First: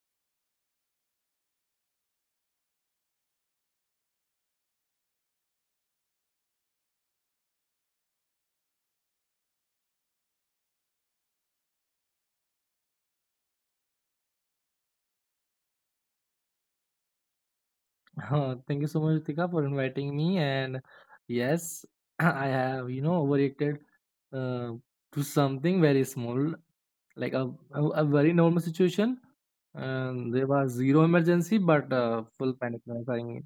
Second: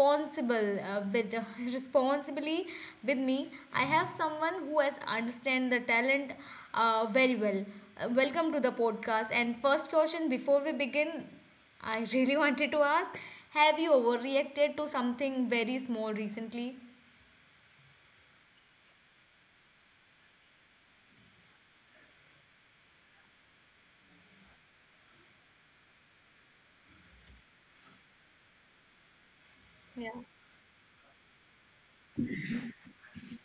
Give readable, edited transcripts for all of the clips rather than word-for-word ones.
responsible with responsibly. With me I have someone who has understand the talent very well. Welcome to the podcast and first question before we begin, I really wanted to ask, have you overreacted to something very small recently? Thank you so much, Ritika, for inviting me. And yes, I have, overreacted uh, to something very small, like a very normal situation. Yeah. And there was zero emergency, but full panic. I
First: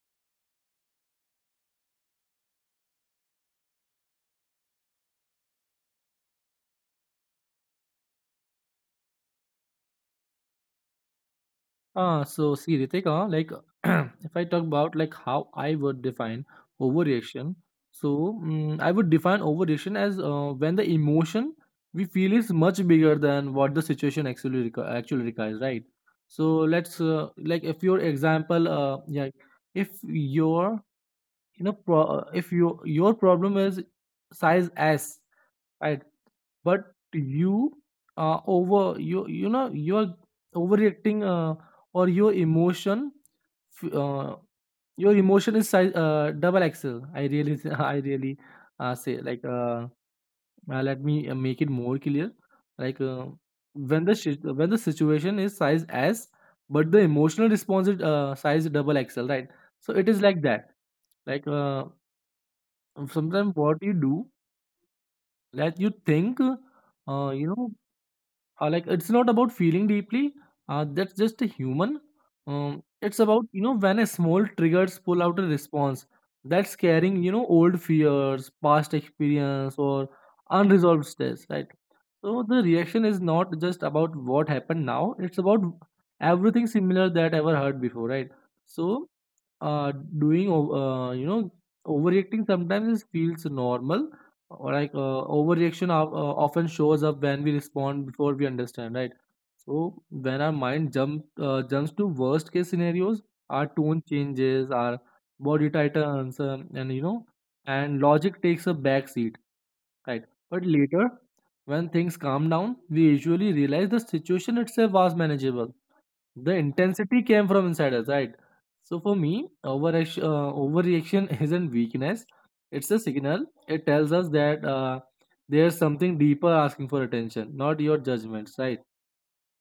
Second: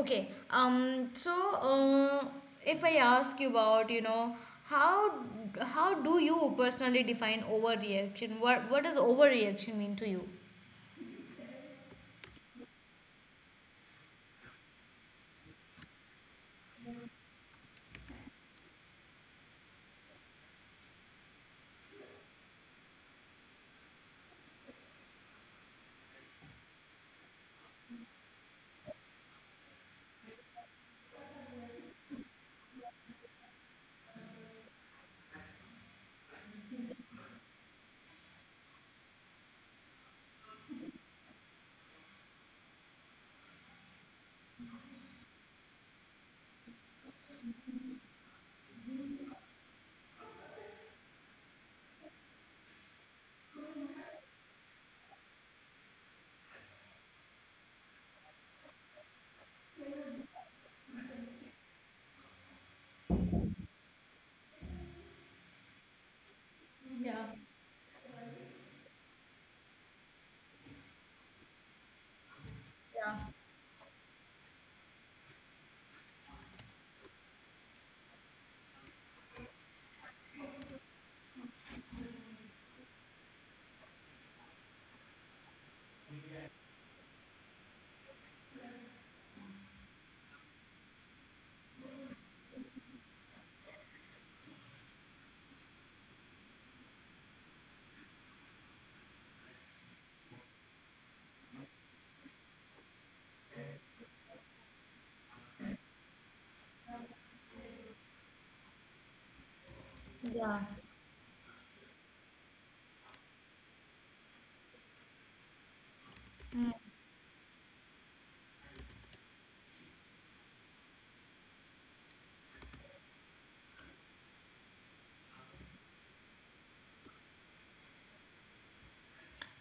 Okay. Um. So, uh, if I ask you about, you know, how how do you personally define overreaction? What does overreaction mean to you? So see, Ritik, like if I talk about like how I would define overreaction, so I would define overreaction as when the emotion we feel is much bigger than what the situation actually requires, right? So let's, like, if your example, yeah, if your if your problem is size S, right? But you you're overreacting, or your emotion f- uh, your emotion is size, double XL. I really I really say, like, let me, make it more clear. Like, when the situation is size S, but the emotional response is, size double XL, right? So it is like that. Like, sometimes what you do, that you think, Yeah. Like, it's not about feeling deeply. That's just a human. Yeah, It's about, when a small triggers pull out a response that's carrying, old fears, past experience, or unresolved stress, right? So the reaction is not just about what happened now. It's about everything similar that ever heard before, right? So, uh doing o- you know overreacting sometimes is feels normal. Or, like, overreaction of, often shows up when we respond before we understand, right? So when our mind jumps to worst case scenarios, our tone changes, our body tightens, and you know and logic takes a back seat, right? yeah, But later, when things calm down, we usually realize the situation itself was manageable. The intensity came from inside us, right? So for me, overreaction isn't weakness. It's a signal. It tells us that, there's something deeper asking for attention, not your judgments, right?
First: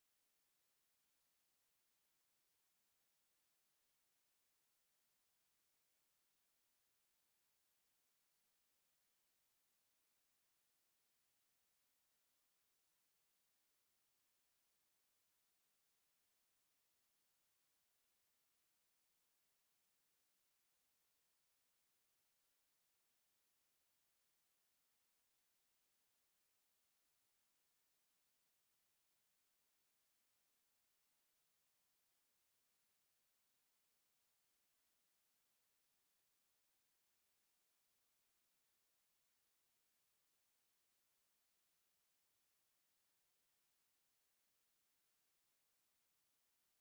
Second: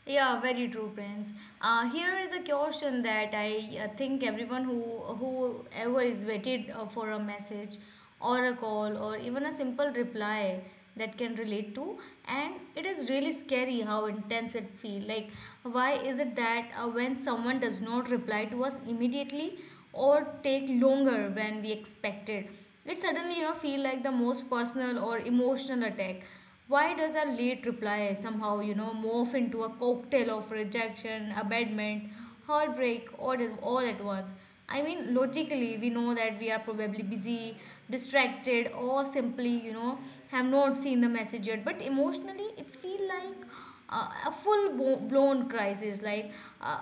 yeah, very true, Prince. Here is a question that I think everyone who whoever is waited for a message or a call or even a simple reply that can relate to, and it is really scary how intense it feel. Like, why is it that when someone does not reply to us immediately or take longer than we expected, it suddenly feel like the most personal or emotional attack? Why does our late reply somehow, you know, morph into a cocktail of rejection, abandonment, heartbreak, all at once? I mean, logically, we know that we are probably busy, distracted, or simply, you know, have not seen the message yet. But emotionally, it feels like a blown crisis. Like, uh,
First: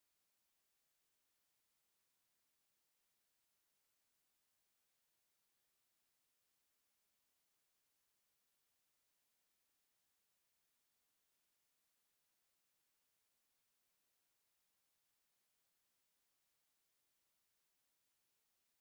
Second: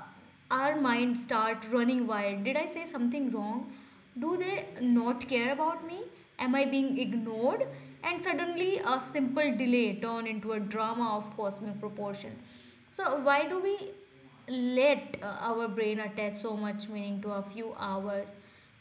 our mind start running wild. Did I say something wrong? Do they not care about me? Am I being ignored? And suddenly, a simple delay turn into a drama of cosmic proportion. So, why do we let our brain attach so much meaning to a few hours?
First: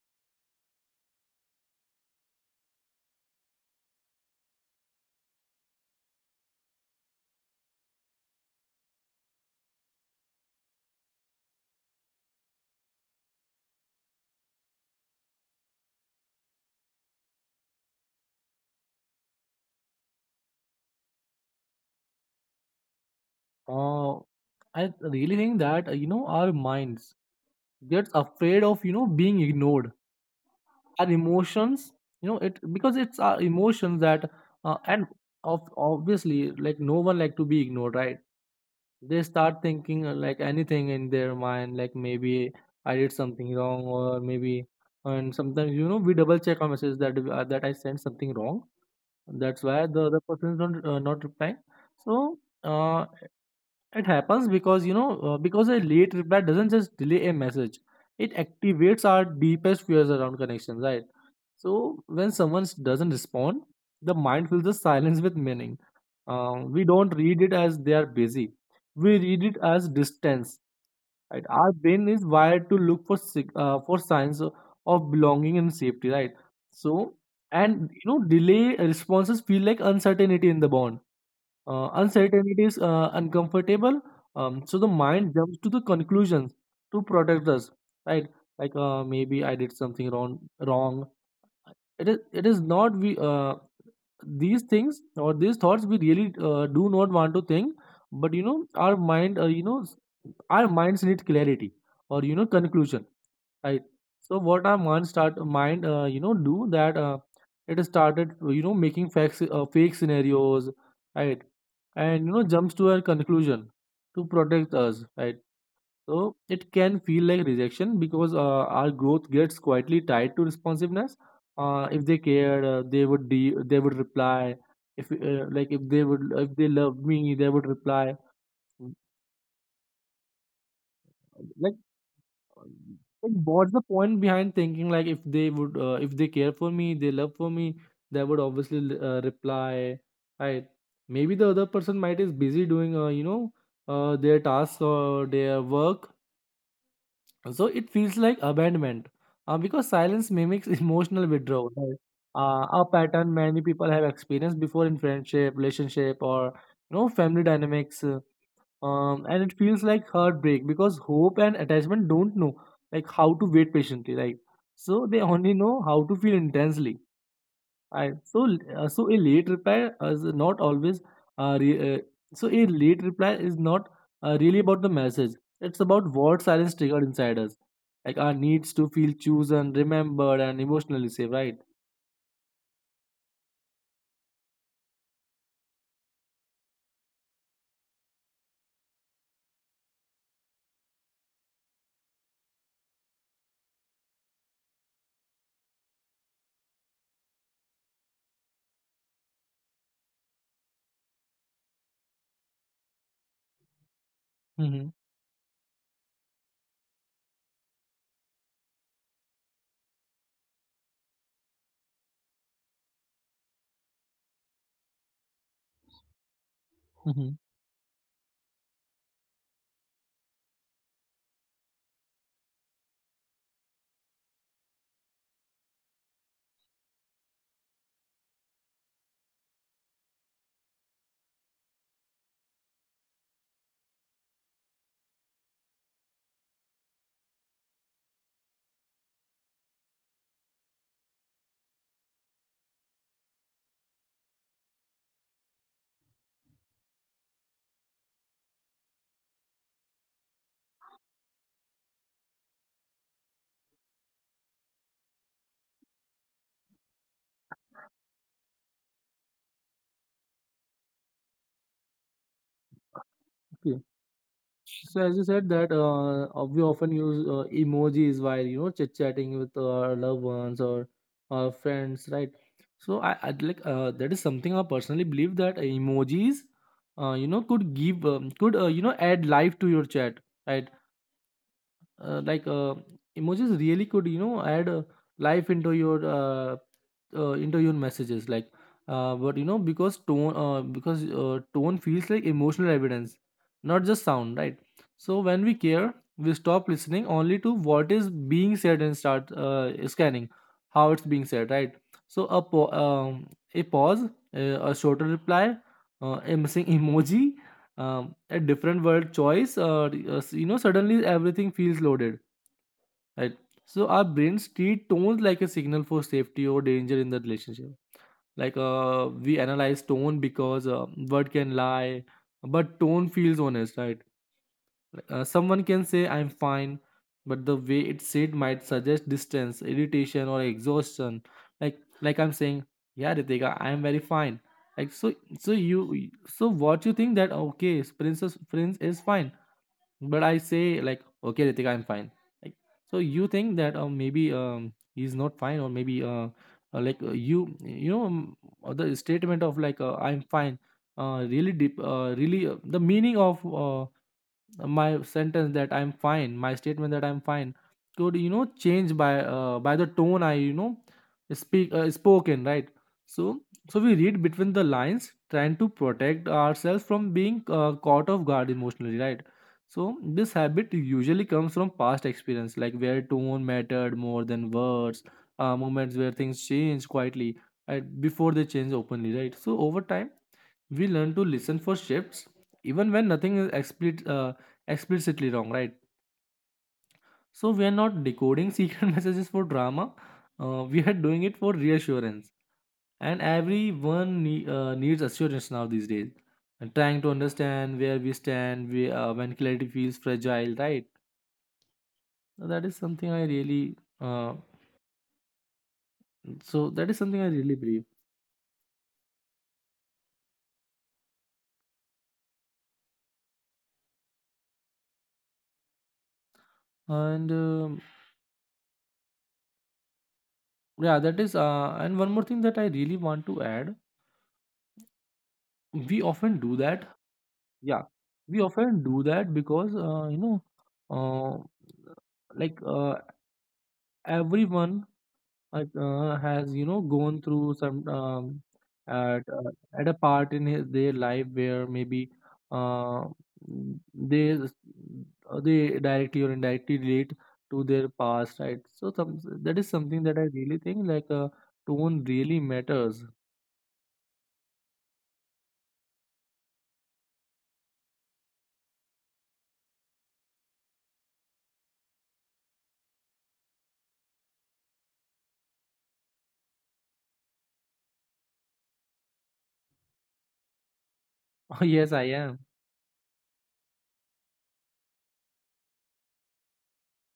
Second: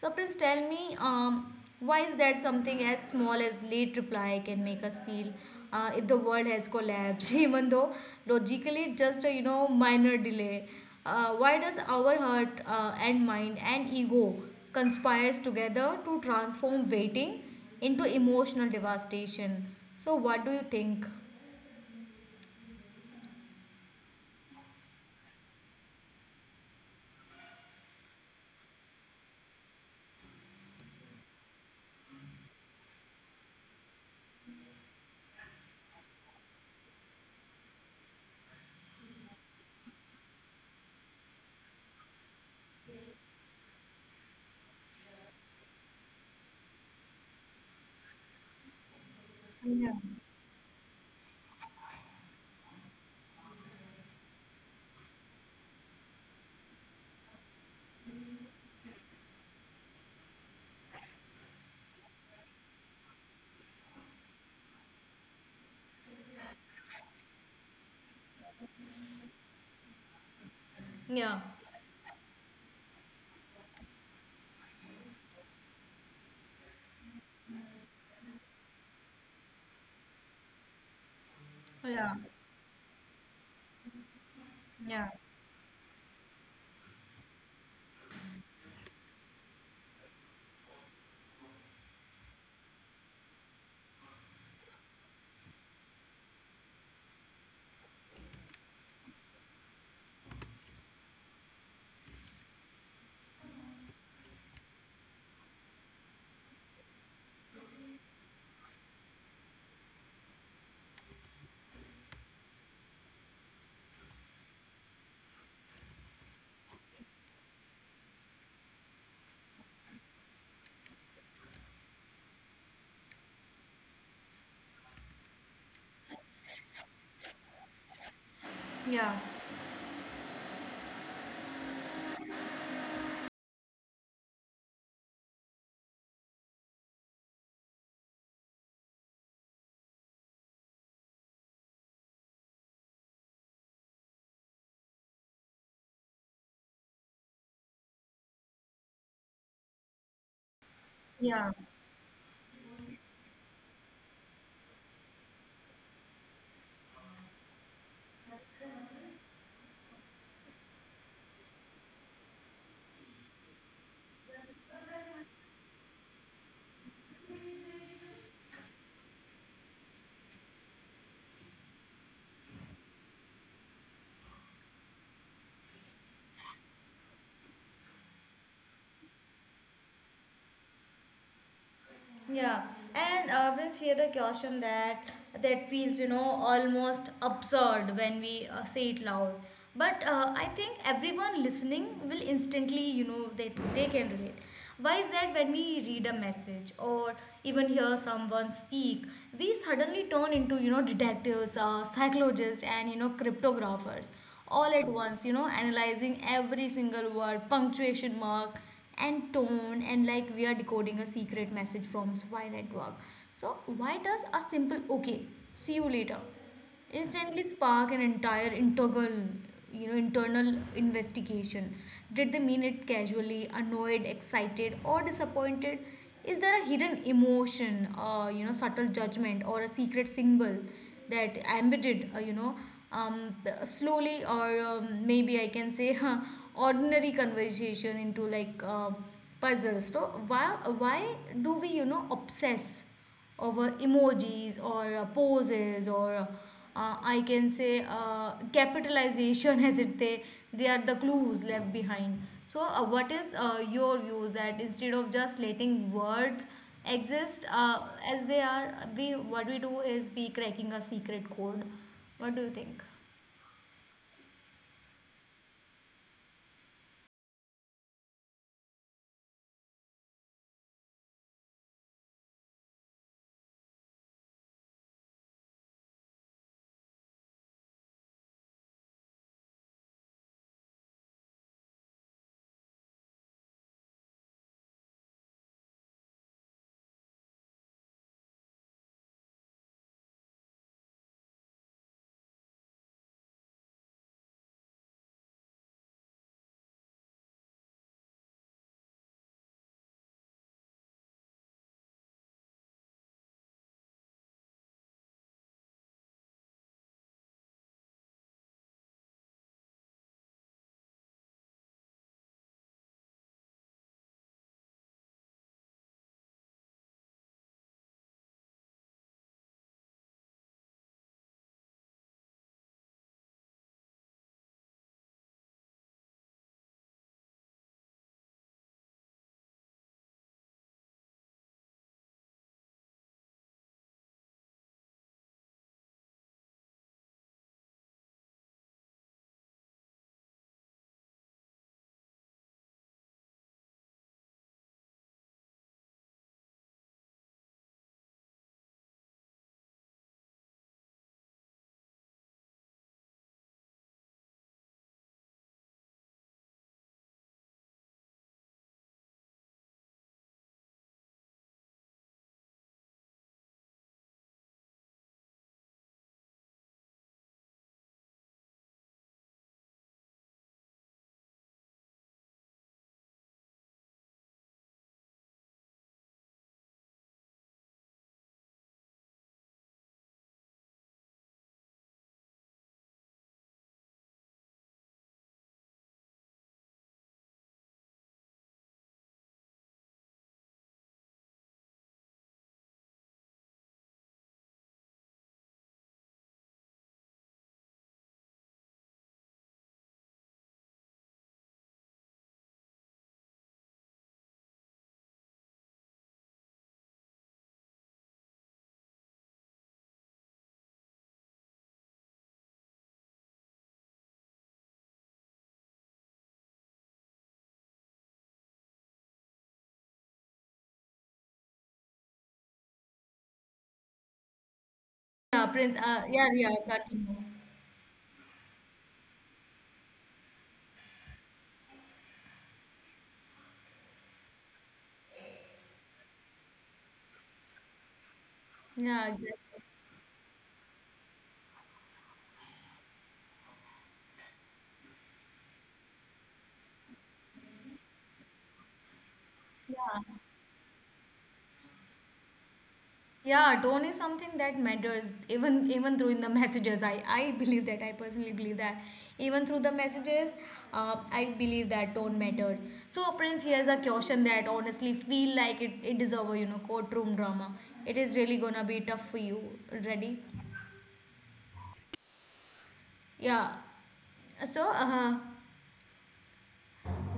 So please tell me, why is that something as small as late reply can make us feel if the world has collapsed, even though logically it's just a minor delay? Why does our heart and mind and ego conspires together to transform waiting into emotional devastation? So what do you think? Uh, I really think that, our minds gets afraid of being ignored. Our emotions, it, because it's our emotions that, and of, obviously, like, no one like to be ignored, right? They start thinking, like anything in their mind, like, maybe I did something wrong, or maybe. And sometimes, we double check our messages that, that I sent something wrong. That's why Yeah. the other person is not replying. So, it happens because, because a late reply doesn't just delay a message. It activates our deepest fears around connections, right? So when someone doesn't respond, the mind fills the silence with meaning. We don't read it as they are busy. We read it as distance. Yeah. Right? Our brain is wired to look for for signs of belonging and safety. Right. So, and you know delay responses feel like uncertainty in the bond. Uncertainty is, uncomfortable. So the mind jumps to the conclusions to protect us. Right. Like, maybe I did something wrong. Wrong, it is not. We These things, or these thoughts, we really, do not want to think. But, our mind, our minds need clarity, or, conclusion, right? So what our mind start mind you know do, that, it has started, making facts fake scenarios, right? And, jumps to a conclusion to protect us, right? So it can feel like rejection, because, our growth gets quietly tied to responsiveness. If they cared, they would they would reply. If, like, if they love me, they would reply. Yeah. Like, what's the point behind thinking, like, if they care for me, they love for me, they would obviously, reply. Right? Maybe the other person might is busy doing, their tasks or their work. So it feels like abandonment, because silence mimics emotional Yeah. withdrawal, right? A pattern many people have experienced before in friendship, relationship, or, family dynamics. And it feels like heartbreak because hope and attachment don't know, like, how to wait patiently. Right, so they only know how to feel intensely. I so so a late reply is not always, re, so a late reply is not, really about the message. It's about what silence triggered inside us, like our needs to feel chosen, remembered, and emotionally safe. Right? Yeah, and brings here the caution that feels you know almost absurd when we say it loud. But I think everyone listening will instantly you know that they can relate. Why is that when we read a message or even hear someone speak, we suddenly turn into you know detectives, psychologists, and you know cryptographers all at Mm-hmm. once. You know analyzing every single word, punctuation mark and tone, and like we are decoding a secret message from spy network. So why does a simple okay, see you later, Mm-hmm. instantly spark an entire integral, you know, internal investigation? Did they mean it casually, annoyed, excited, or disappointed? Is there a hidden emotion, you know, subtle judgment or a secret symbol that embedded, you know, um, slowly, or maybe I can say ordinary conversation into like, puzzles? So why why do we you know obsess over emojis or poses or I can say capitalization, as it they are the clues left behind. So what is your views, that instead of just letting words exist as they are, we what we do is we cracking a secret code. What do you think? So as you said, that, we often use, emojis while, chit chatting with our loved ones or our friends, right? So I'd like, that is something I personally believe, that emojis, could give, could you know add life to your chat, right? Like, emojis really could, add, life into your, into your messages. Like, but, because, tone feels like emotional evidence, not just sound, right? So when we care, we stop listening only to what is being said and start, scanning how it's being said, right? So a pause, a shorter reply, a missing emoji, a different word choice. Suddenly everything feels loaded, right? So our brains treat tones like a signal for safety or danger in the relationship. Like, we analyze tone because, word can lie, but tone feels honest, right? Someone can say I'm fine, but the way it's said might suggest distance, irritation, or exhaustion. Like, I'm saying, yeah, Ritika, I'm very fine, like. So, so you, what you think, that, okay, princess prince is fine, but I say, like, okay, Ritika, I'm fine. Like, so you think that, maybe, he's not fine, or maybe, like, you, the statement of, like, I'm fine, really deep, really the meaning of, my sentence that I'm fine my statement that I'm fine could, change by, by the tone I, speak spoken, right? So so we read between the lines, trying to protect ourselves from being, caught off guard emotionally, right? So this habit usually comes from past experience, like where tone mattered more than words, moments where things change quietly, right, before they change openly, right? So over time we learn to listen for shifts, even when nothing is explicitly wrong, right? So we are not decoding secret messages for drama, we are doing it for reassurance. And everyone, needs assurance now these days, and trying to understand where we stand, when clarity feels fragile, right? So that is something i really uh, so that is something I really believe. And Yeah, that is, and one more thing that I really want to add. Yeah, Prince. We Yeah, often yeah, do that. continue. Yeah, we often do that because, uh, like, everyone, has, gone through some, Yeah, at uh, exactly. at a part in his their life where, maybe, uh, mm, they s- they directly or indirectly relate to their past, right? So some, that is Yeah. something that I really think, like, tone really matters. Yeah, tone is something that matters even through in the messages. I believe that I personally believe that even through the messages, I believe that tone matters. So Prince, here's a question that honestly feel like it is our you know courtroom drama. It is really gonna be tough for you. Ready? Oh yes, I am. Yeah. So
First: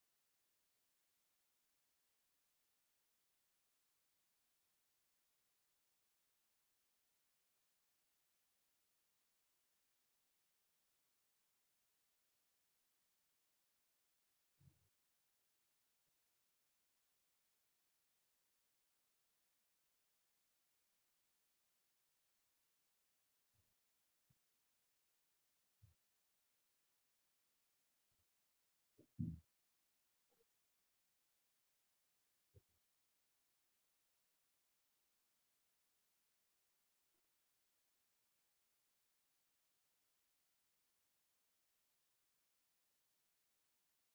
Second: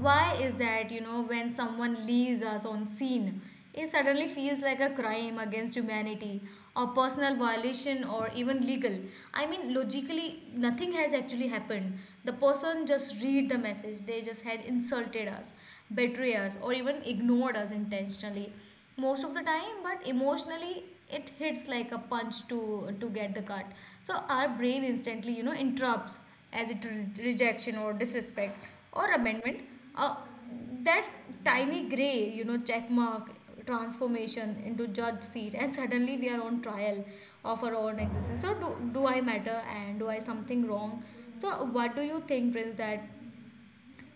why is that, you know, when someone leaves us on scene, it suddenly feels like a crime against humanity, a personal violation, or even legal? I mean, logically, nothing has actually happened. The person just read the message, they just had insulted us, betrayed us, or even ignored us intentionally most of the time, but emotionally it hits like a punch to get the cut. So our brain instantly you know interrupts as it rejection or disrespect or abandonment, uh, that tiny gray you know check mark transformation into judge seat, and suddenly we are on trial of our own existence. So do, do I matter and do I something wrong? So what do you think, Prince, that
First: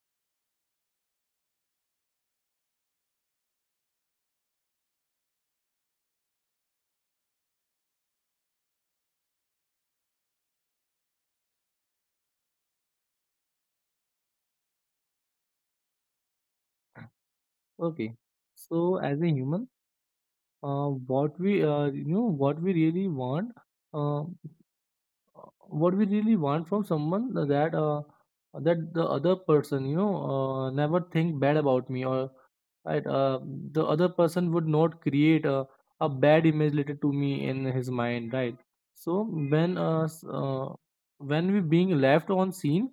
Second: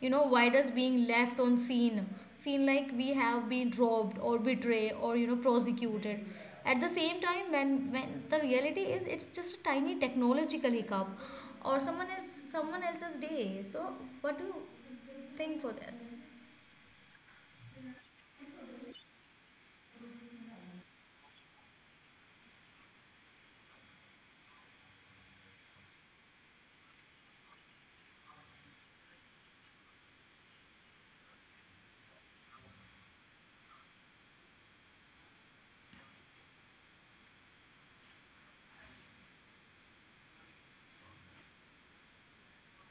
you know why does being left on scene feel like we have been robbed or betrayed or you know prosecuted at the same time, when the reality is it's just a tiny technological hiccup or someone else someone else's day. So what do you think for this? Okay, so as a human, what we really want, uh, what we really want from someone, that, that the other person, never think bad about me, or, right, the other person would not create a bad image related to me in his mind, right? So when uh, s- uh, when we being left on scene,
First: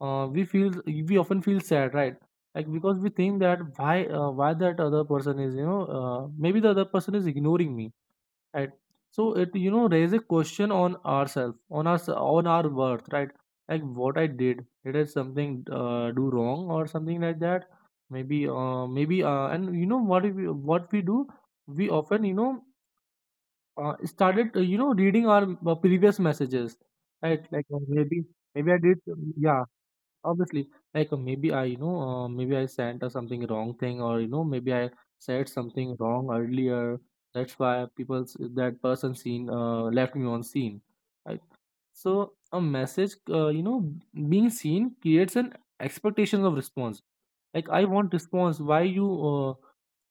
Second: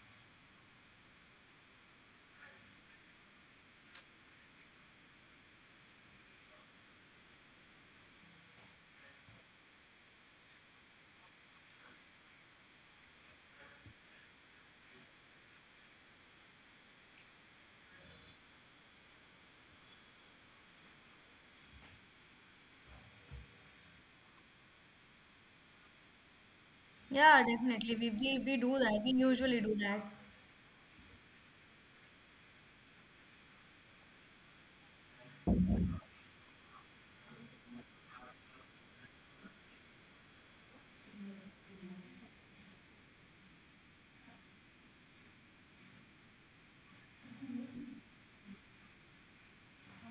we often feel sad, right? Like, because we think that, why that other person is, maybe the other person is ignoring me, right? So it, raise a question on ourselves, on our worth, right? Like, what I did I something, do wrong, or something like that. Maybe, and, what what we do. We often, started, reading our, previous messages, Yeah, right? Like, definitely. We, we maybe I do did. that. We usually Yeah. do that. Obviously, like, maybe I sent, something wrong thing, or, maybe I said something wrong earlier. That's why that person seen, left me on scene. Right? So a message, being seen creates an expectation of response. Like, I want response. Why you, uh,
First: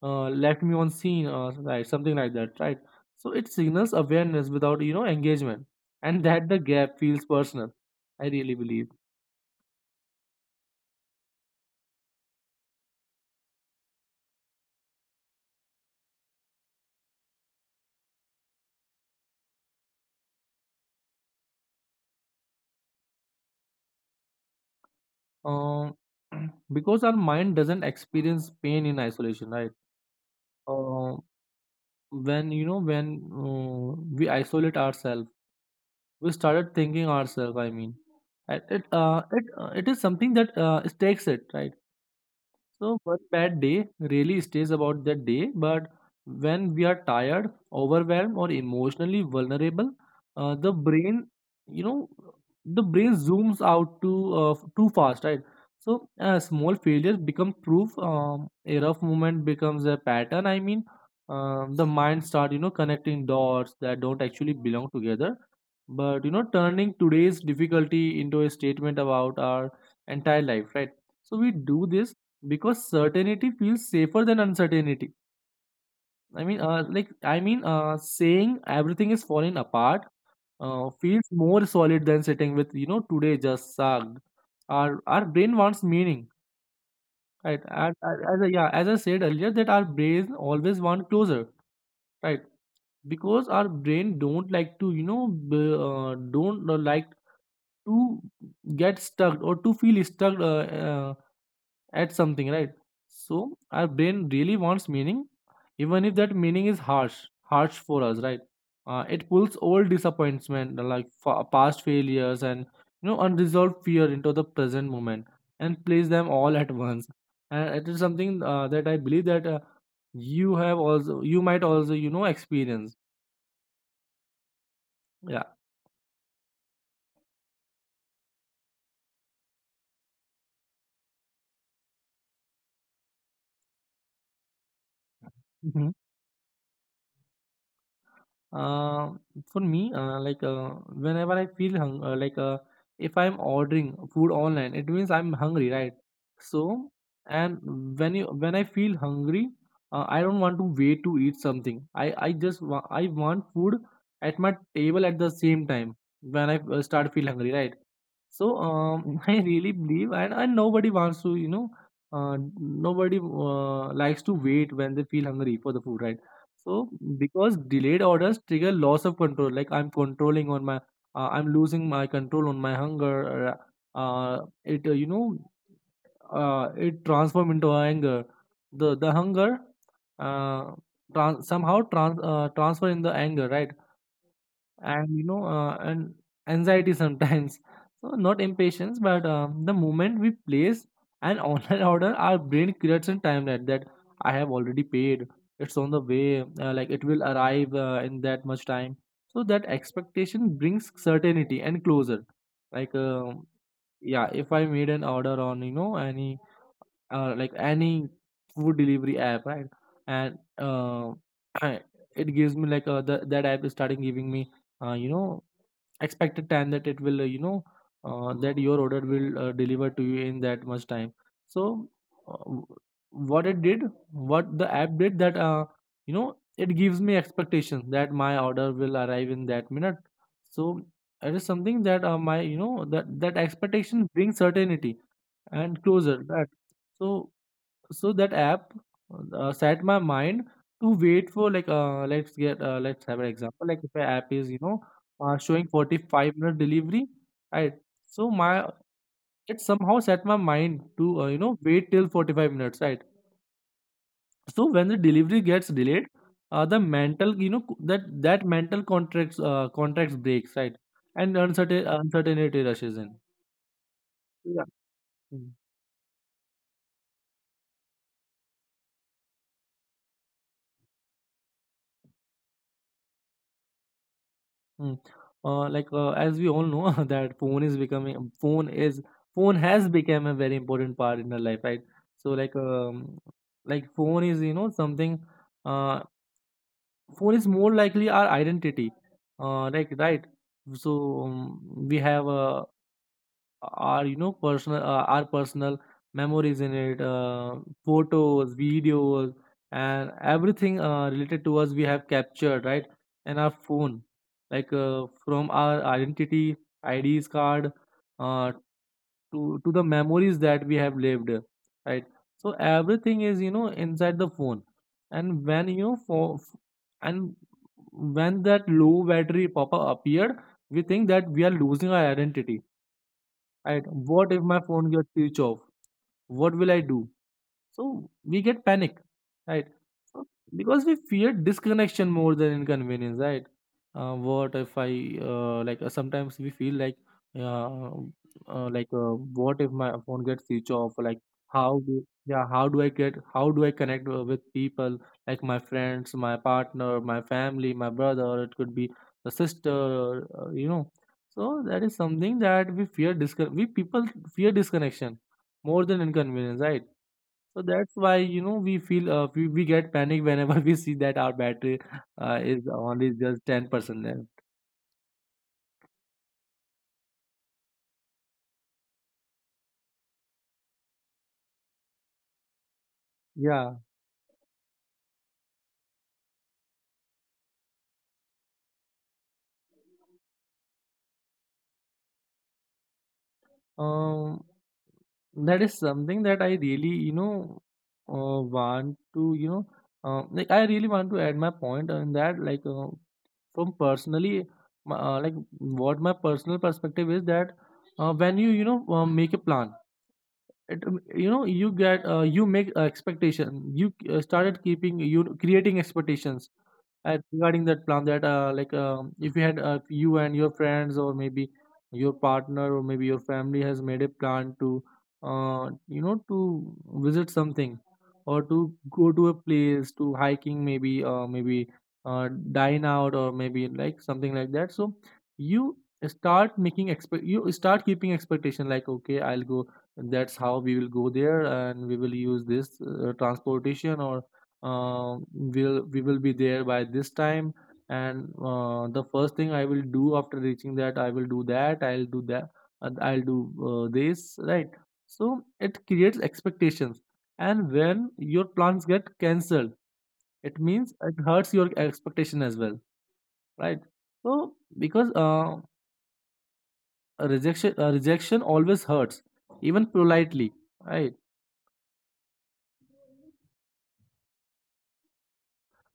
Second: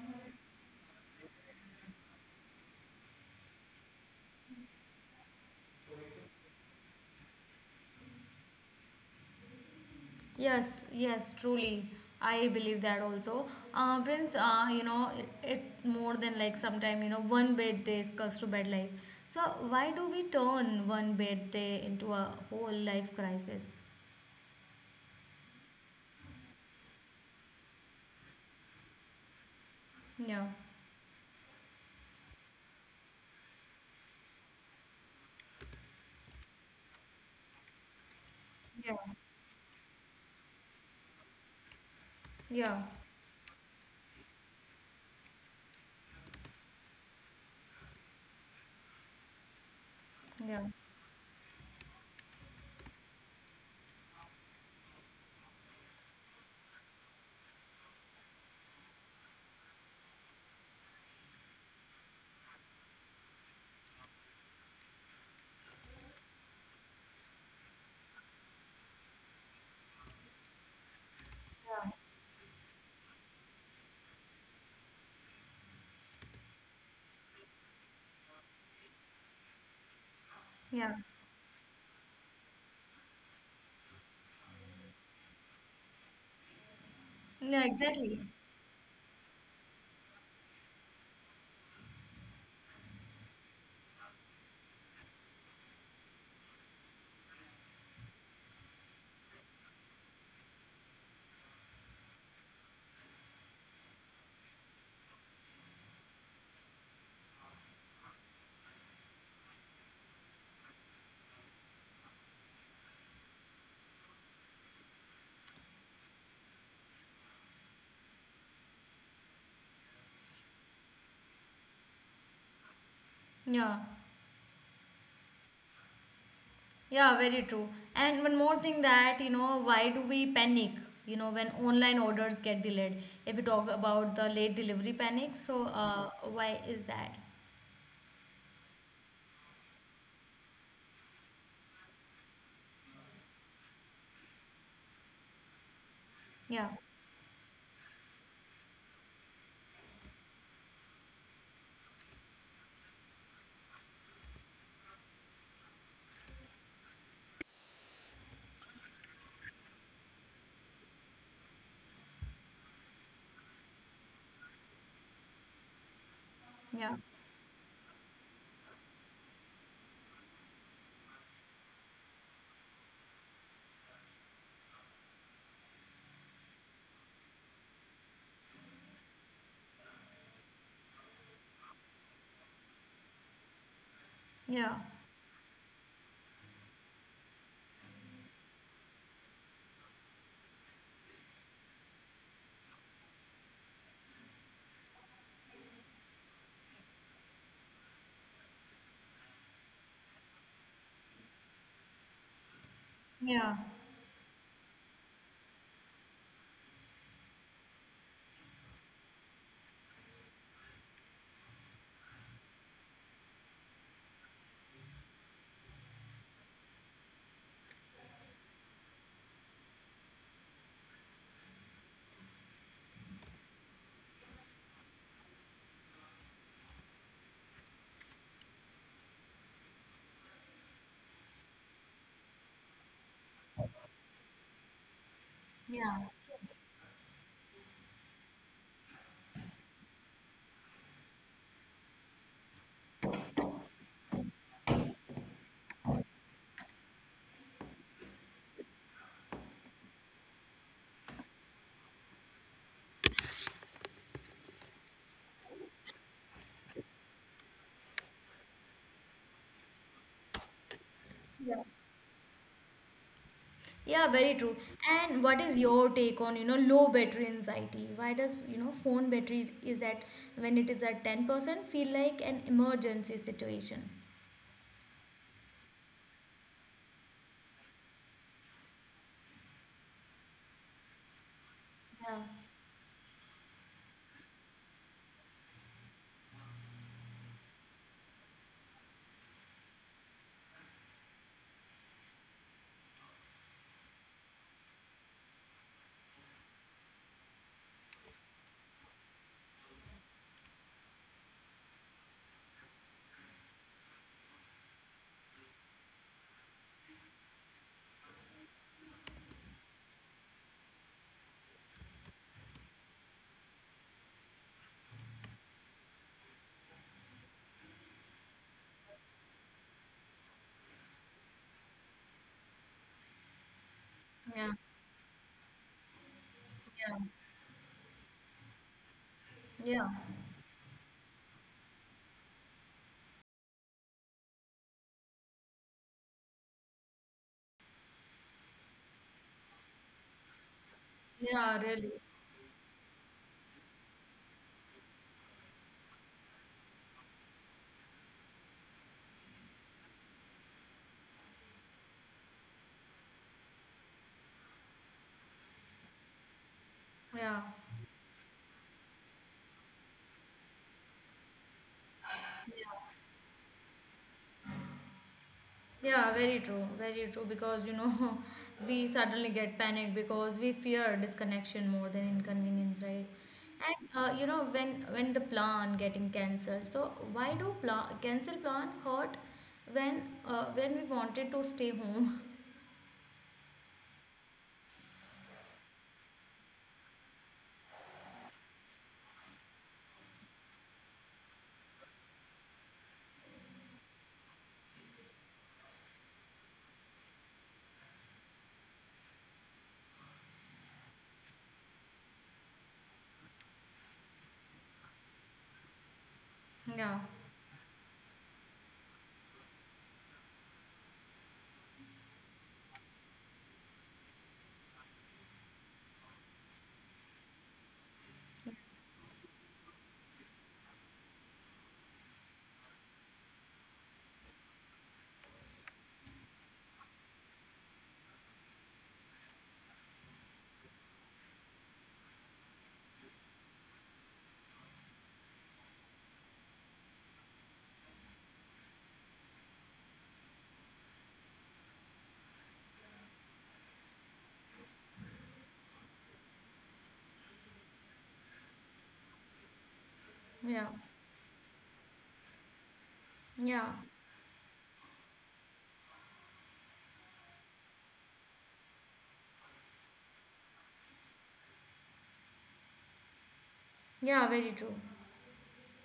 left me on scene? Right, something like that. Right. So it signals awareness without engagement, and that the gap feels personal. I really believe. Yes, yes, truly. I believe that also. Prince, you know, it more than like sometime, you know, one bad day comes to bad life. So why do we turn one bad day into a whole life crisis? uh, because our mind doesn't experience pain in isolation, right? Yeah. uh, when we isolate ourselves, we started thinking ourselves. It it, Yeah, uh, it, uh, it is something that it takes it, right? yeah, So one bad day really stays about that day, but when we are tired, overwhelmed, or emotionally vulnerable, yeah, the brain, you know, the brain zooms out too fast, right? So small failures become proof. A rough moment becomes a pattern. The mind start connecting dots that don't actually belong together, but turning today's difficulty into a statement about our entire life, right? So we do yeah. this because certainty feels safer than uncertainty. Saying everything is falling apart yeah, feels more solid than sitting with today just sucked. Our brain wants meaning, right? yeah, and, exactly. and as I said earlier, that our brain always want closure, right? Because our brain don't like to don't like to get stuck or to feel stuck uh, at something, right? So our brain really wants meaning, even if that meaning is harsh, harsh for us, right? It pulls old disappointment, past failures and unresolved fear into the present moment, and place them all at once. And it is something that I believe that you have also, you might also, experience. Yeah. Yeah. Yeah, very true. And one more thing that, you know, why do we panic, you know, when online orders get delayed? If we talk about the late delivery panic, so why is that? Uh, for me, whenever I feel hung, like if I'm ordering food online, it means I'm hungry, right? Yeah, So, and when I feel hungry, I don't want to wait to eat something. I just I want food at my table at the same time when I start feel hungry, right? So I really believe, and nobody wants to, nobody likes to wait when they feel hungry for the food, right? So yeah, because delayed orders trigger loss of control, like I'm controlling on my, I'm losing my control on my hunger. Uh, uh, it uh, you know, it transform into anger. The hunger, uh, somehow transfer in the anger, right? yeah, And anxiety sometimes, so not impatience, but the moment we place an online order, our brain creates a timeline that I have already paid, it's on the way, it will arrive in that much time. So that expectation brings certainty and closer. like um yeah, yeah, if I made an order on any any food delivery app, right? And it gives me that app is starting giving me uh, you know expected time that it will, that your order will deliver to you in that much time. So uh, w- what it did, what the app did, that it gives me expectation that my order will arrive in that minute. So it is something that my you know that that expectation brings certainty and yeah, closer that. So, so that app set my mind to wait for let's have an example, like if an app is showing 45-minute delivery, right? So my, it somehow set my mind to wait till 45 minutes, right? So when the delivery gets delayed, the mental that mental contracts breaks, right? And yeah. Uncertainty rushes in. Yeah, very true. Yeah. And what is your take on, you know, low battery anxiety? Why does, you know, phone battery is at, when it is at 10%, feel like an emergency situation? Mm. As we all know, that phone is becoming, phone has become a very important part in our life, right? Yeah, So phone is something, uh phone is more likely our identity, right? So we have a, our you know personal our personal memories in it, photos, videos, and everything related to us we have captured, right, in our phone. From our identity IDs card, uh, to the memories that we have lived, right? So everything is inside the phone. And when you know for and when that low battery pop-up appeared, we think that we are losing our identity. And what if my yeah, phone gets switched off? What will I do? So we get panic, right? yeah, yeah, So because we fear disconnection more than inconvenience, right? What if I, sometimes we feel like, uh, uh, like uh, what if my phone gets switched off? Like yeah, how really. do, yeah, how do I get, how do I connect with people, like my friends, my partner, my family, my brother? It could be the sister, So that is something that we people fear disconnection more than inconvenience, right? Yeah, So that's why we feel we get panic whenever we see that our battery is yeah. only just 10% left. Yeah, very true, very true. Because you know, we suddenly get panicked because we fear disconnection more than inconvenience, right? Yeah, And you know, when the plan getting cancelled, so why do plan cancel plan hurt when we wanted to stay home? um, that is something that I really want to I really want to add my point on that, from personally, what my personal perspective is that when you know make a plan, it, you know you get you make expectation, you started keeping, you creating expectations Yeah, at, regarding that plan, that if you had you and your friends, or maybe your partner, or maybe your family has made a plan to to visit something, or to go to a place, to hiking, maybe, dine out, or maybe like something like that. So you start making expect you start keeping expectation, like okay, I'll go, that's how we will go there, and we will use this transportation, or we will be there by this time, and the first thing I will do after reaching, that I will do, that I'll do that, I'll do this, right? So it creates expectations, and when your plans get cancelled, it yeah, means it hurts your expectation as well, yeah, right? So because a rejection always hurts, even politely, right? yeah. Very true.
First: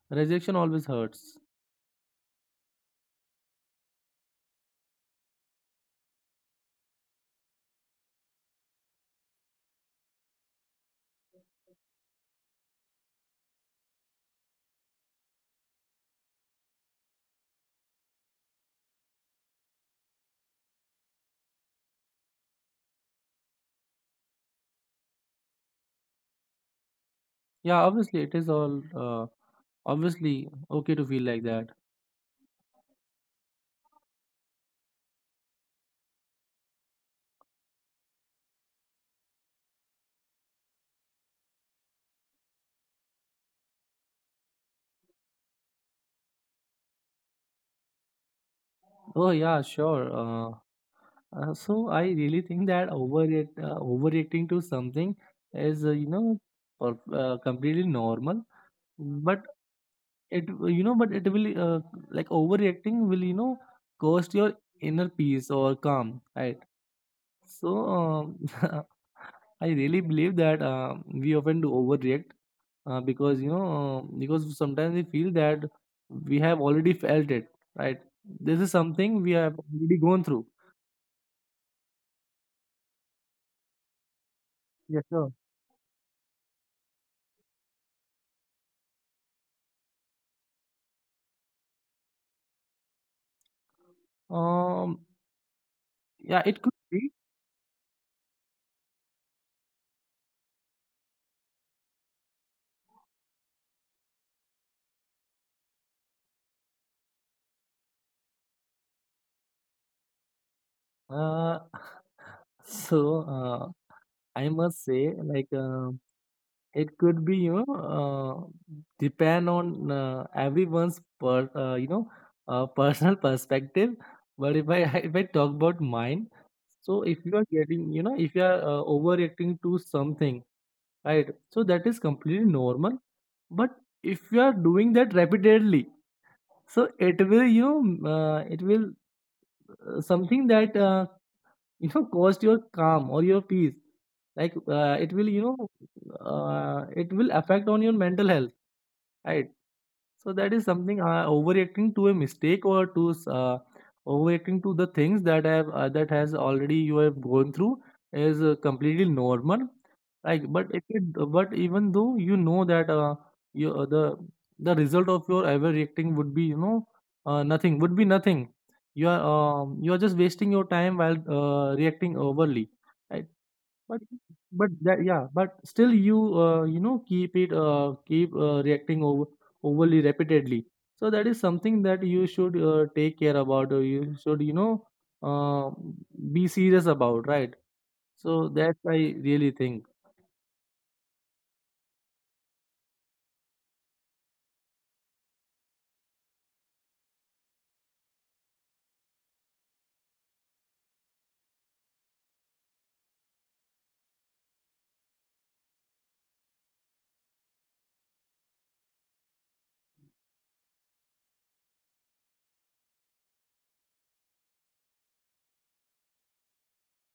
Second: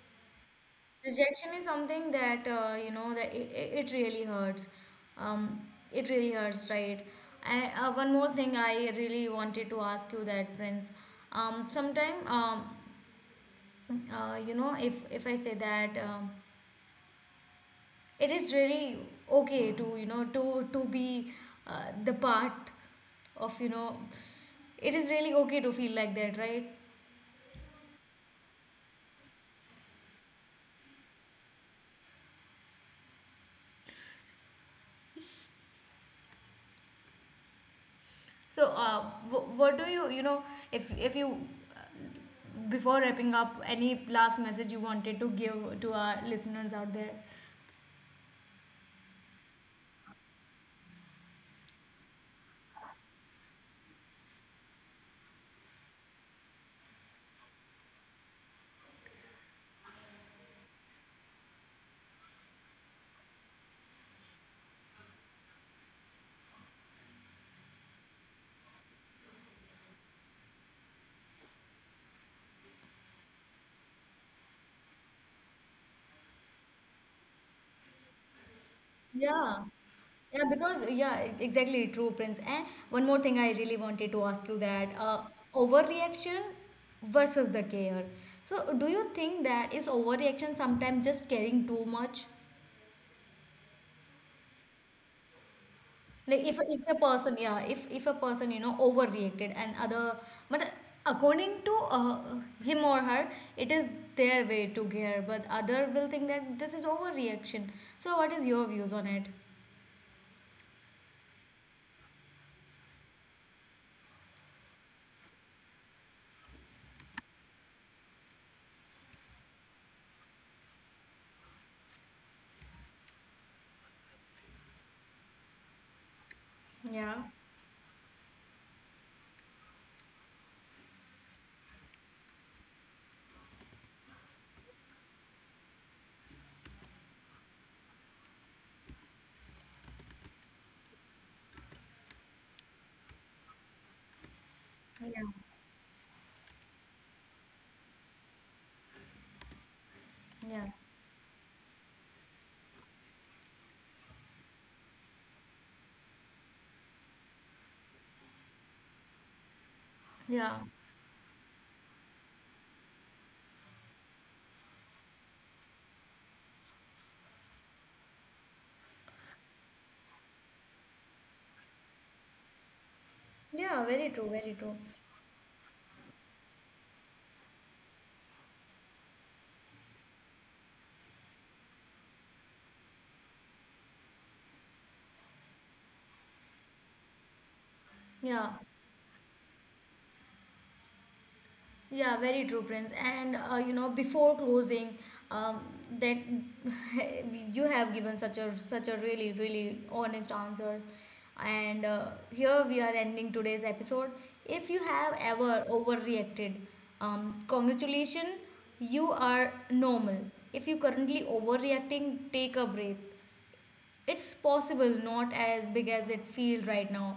Rejection always hurts. Rejection is something that you know that it really hurts. Um, it really hurts, right? And one more thing, I really wanted to ask you that, Prince. Sometime, you know, if I say that, it is really okay to you know to be the part of you know, it is really okay to feel like that, right? Yeah, obviously it is all obviously okay to feel like that. So, what do you you know if you before wrapping up, any last message you wanted to give to our listeners out there? Oh yeah, sure. So I really think that overreacting to something is completely normal, but it you know but it will, overreacting will cost your inner peace or calm, right? So I really believe that we often do overreact, because because sometimes we feel that we have already felt it, right? This is something we have Yeah. already gone Yeah, through. because yeah, exactly true, Prince. And one more thing I really wanted to ask you that Yes, sir. overreaction versus the care. So, do you think that is overreaction sometimes just caring too much? um Like yeah, it could if a be. person, yeah, if a person, you know, overreacted and other, but according to him or her, it is their way to gear, but other will think that this is overreaction. So what is your views on it? Uh so uh, I must say, it could be, depend on everyone's uh, you know personal perspective. But if I if I talk about mine, so Yeah, if you are getting you know if you are overreacting to something, right, so that is completely normal. But if you are doing that repeatedly, so it will, it will something that cost your calm or your peace, it will, yeah, it will affect on your mental health, right? So that Yeah, is something, overreacting to a mistake, or to overreacting to the things that have that has already, you have gone through is completely normal. Like, yeah, but if it, but even though you know that you the result of your overreacting would be, nothing, would be nothing. You are, you are just wasting your time while reacting overly. yeah. But Very true. Very but true. that, yeah, but still you you know keep it, keep reacting over, overly repeatedly. So that is something that you should, take care about, or you should, uh, be serious about, right? So Yeah. that's I really think. Yeah, very true, Prince. And you know, before closing, um, that you have given such a such a really really honest answers, and here we are ending today's episode. If you have ever overreacted, congratulations, you are normal. If you currently overreacting, take a breath, it's possible not as big as it feels right now.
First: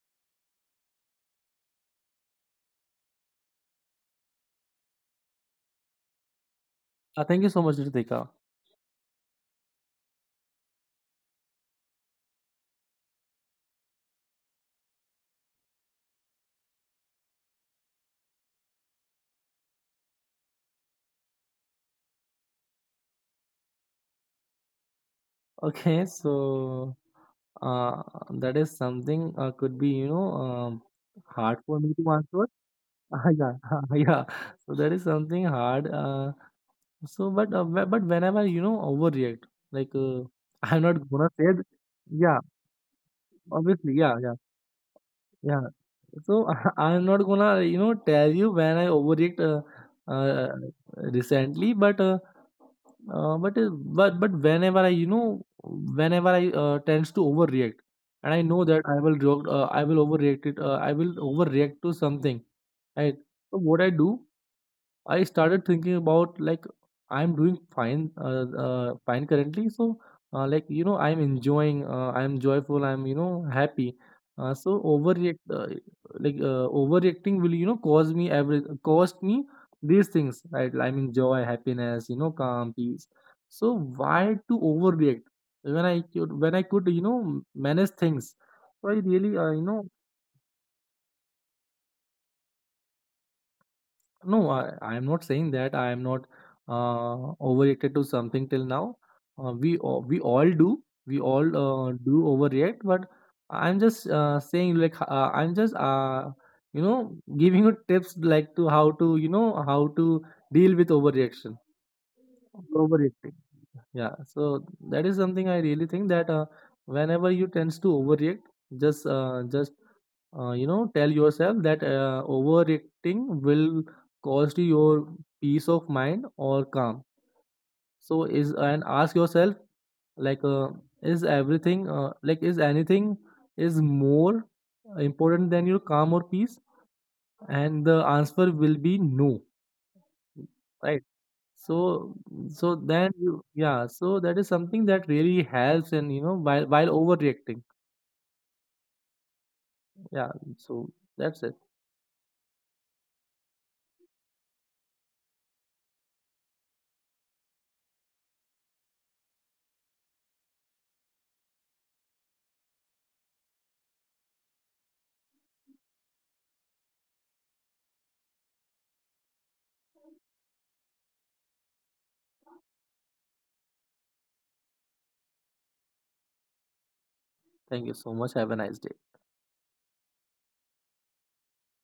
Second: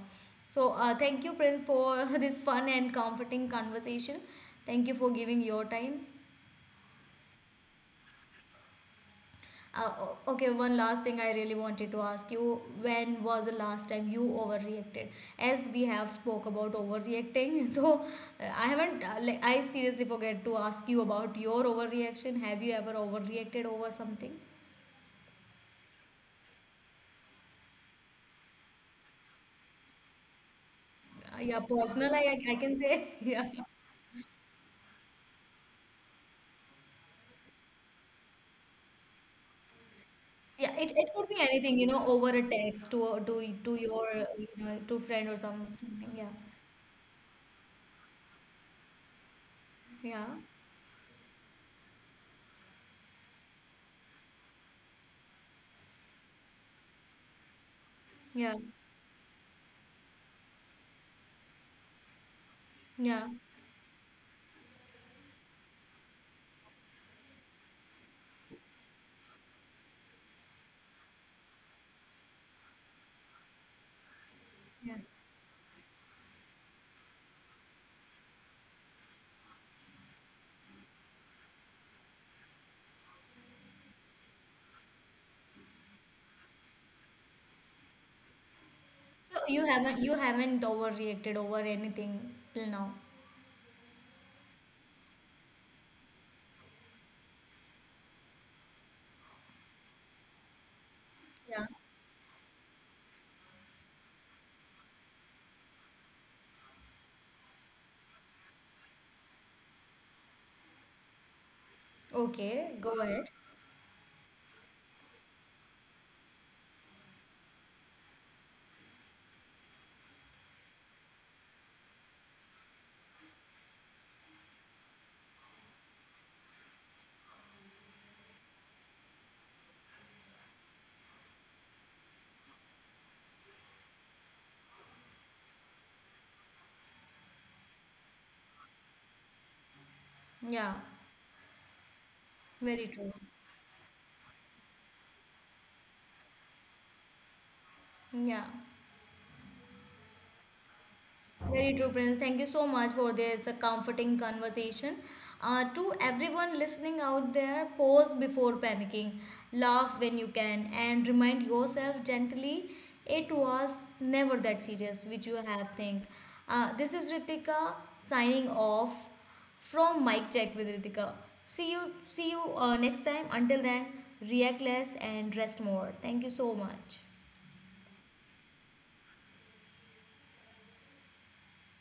So thank you, Prince, for this fun and comforting conversation. Thank you for giving your time. Thank you so much, Ritika. Uh, okay, one last thing I really wanted to ask you, when was the last time you overreacted, as we have spoke about overreacting? So I haven't like I seriously forget to ask you about your overreaction, have you ever overreacted over something? Okay, so uh, that is something, could be, Uh, hard yeah, for me to personal, answer. I can say. Ah Yeah, yeah, yeah. So that is something hard. But but whenever overreact, like uh, Yeah, I'm it, not it gonna could be say, anything, you know, over yeah, a text to obviously, your yeah, yeah, you know to friend or yeah. something. Yeah, So I'm not gonna tell you when I overreact yeah, uh, recently, but whenever I, whenever I tends to overreact, and I yeah, know that I will overreact it, I will overreact to something, right? yeah, So what I do, I started thinking about like I'm doing fine, fine currently. So, I'm enjoying, I'm joyful, I'm, happy. So yeah. Overreacting will, cause me every, cost me these things, right? I mean joy, happiness, calm, peace. So why to overreact when I could, when I could, manage things? So I really, So you haven't, you haven't overreacted over anything till now. no, I am not saying that. I am not overreacted to something till now. We all do. We all Yeah. Do overreact, but I'm just saying, like h- I'm just you know giving you tips like to how to, how to deal with overreaction. Okay, go ahead. Overreacting. Yeah. So that is something I really think, that whenever you tends to overreact, just, you know tell yourself that overreacting will cost you your peace of mind or calm. So is and ask yourself, like uh, is everything, is anything is more important than your calm or peace? And the answer will be no, Yeah, right? So, so very then true. you, yeah, so that is something that really helps, and you know while overreacting. Yeah. Yeah. So that's it. Very true, Prince. Thank you so much for this comforting conversation. To everyone listening out there, pause before panicking, laugh when you can, and remind yourself gently it was never that serious, which you have think. This is Ritika signing off from Mike Check with Ritika. See you next time. Until then, react less and rest more. Thank you so much. Thank you so much, have a nice day.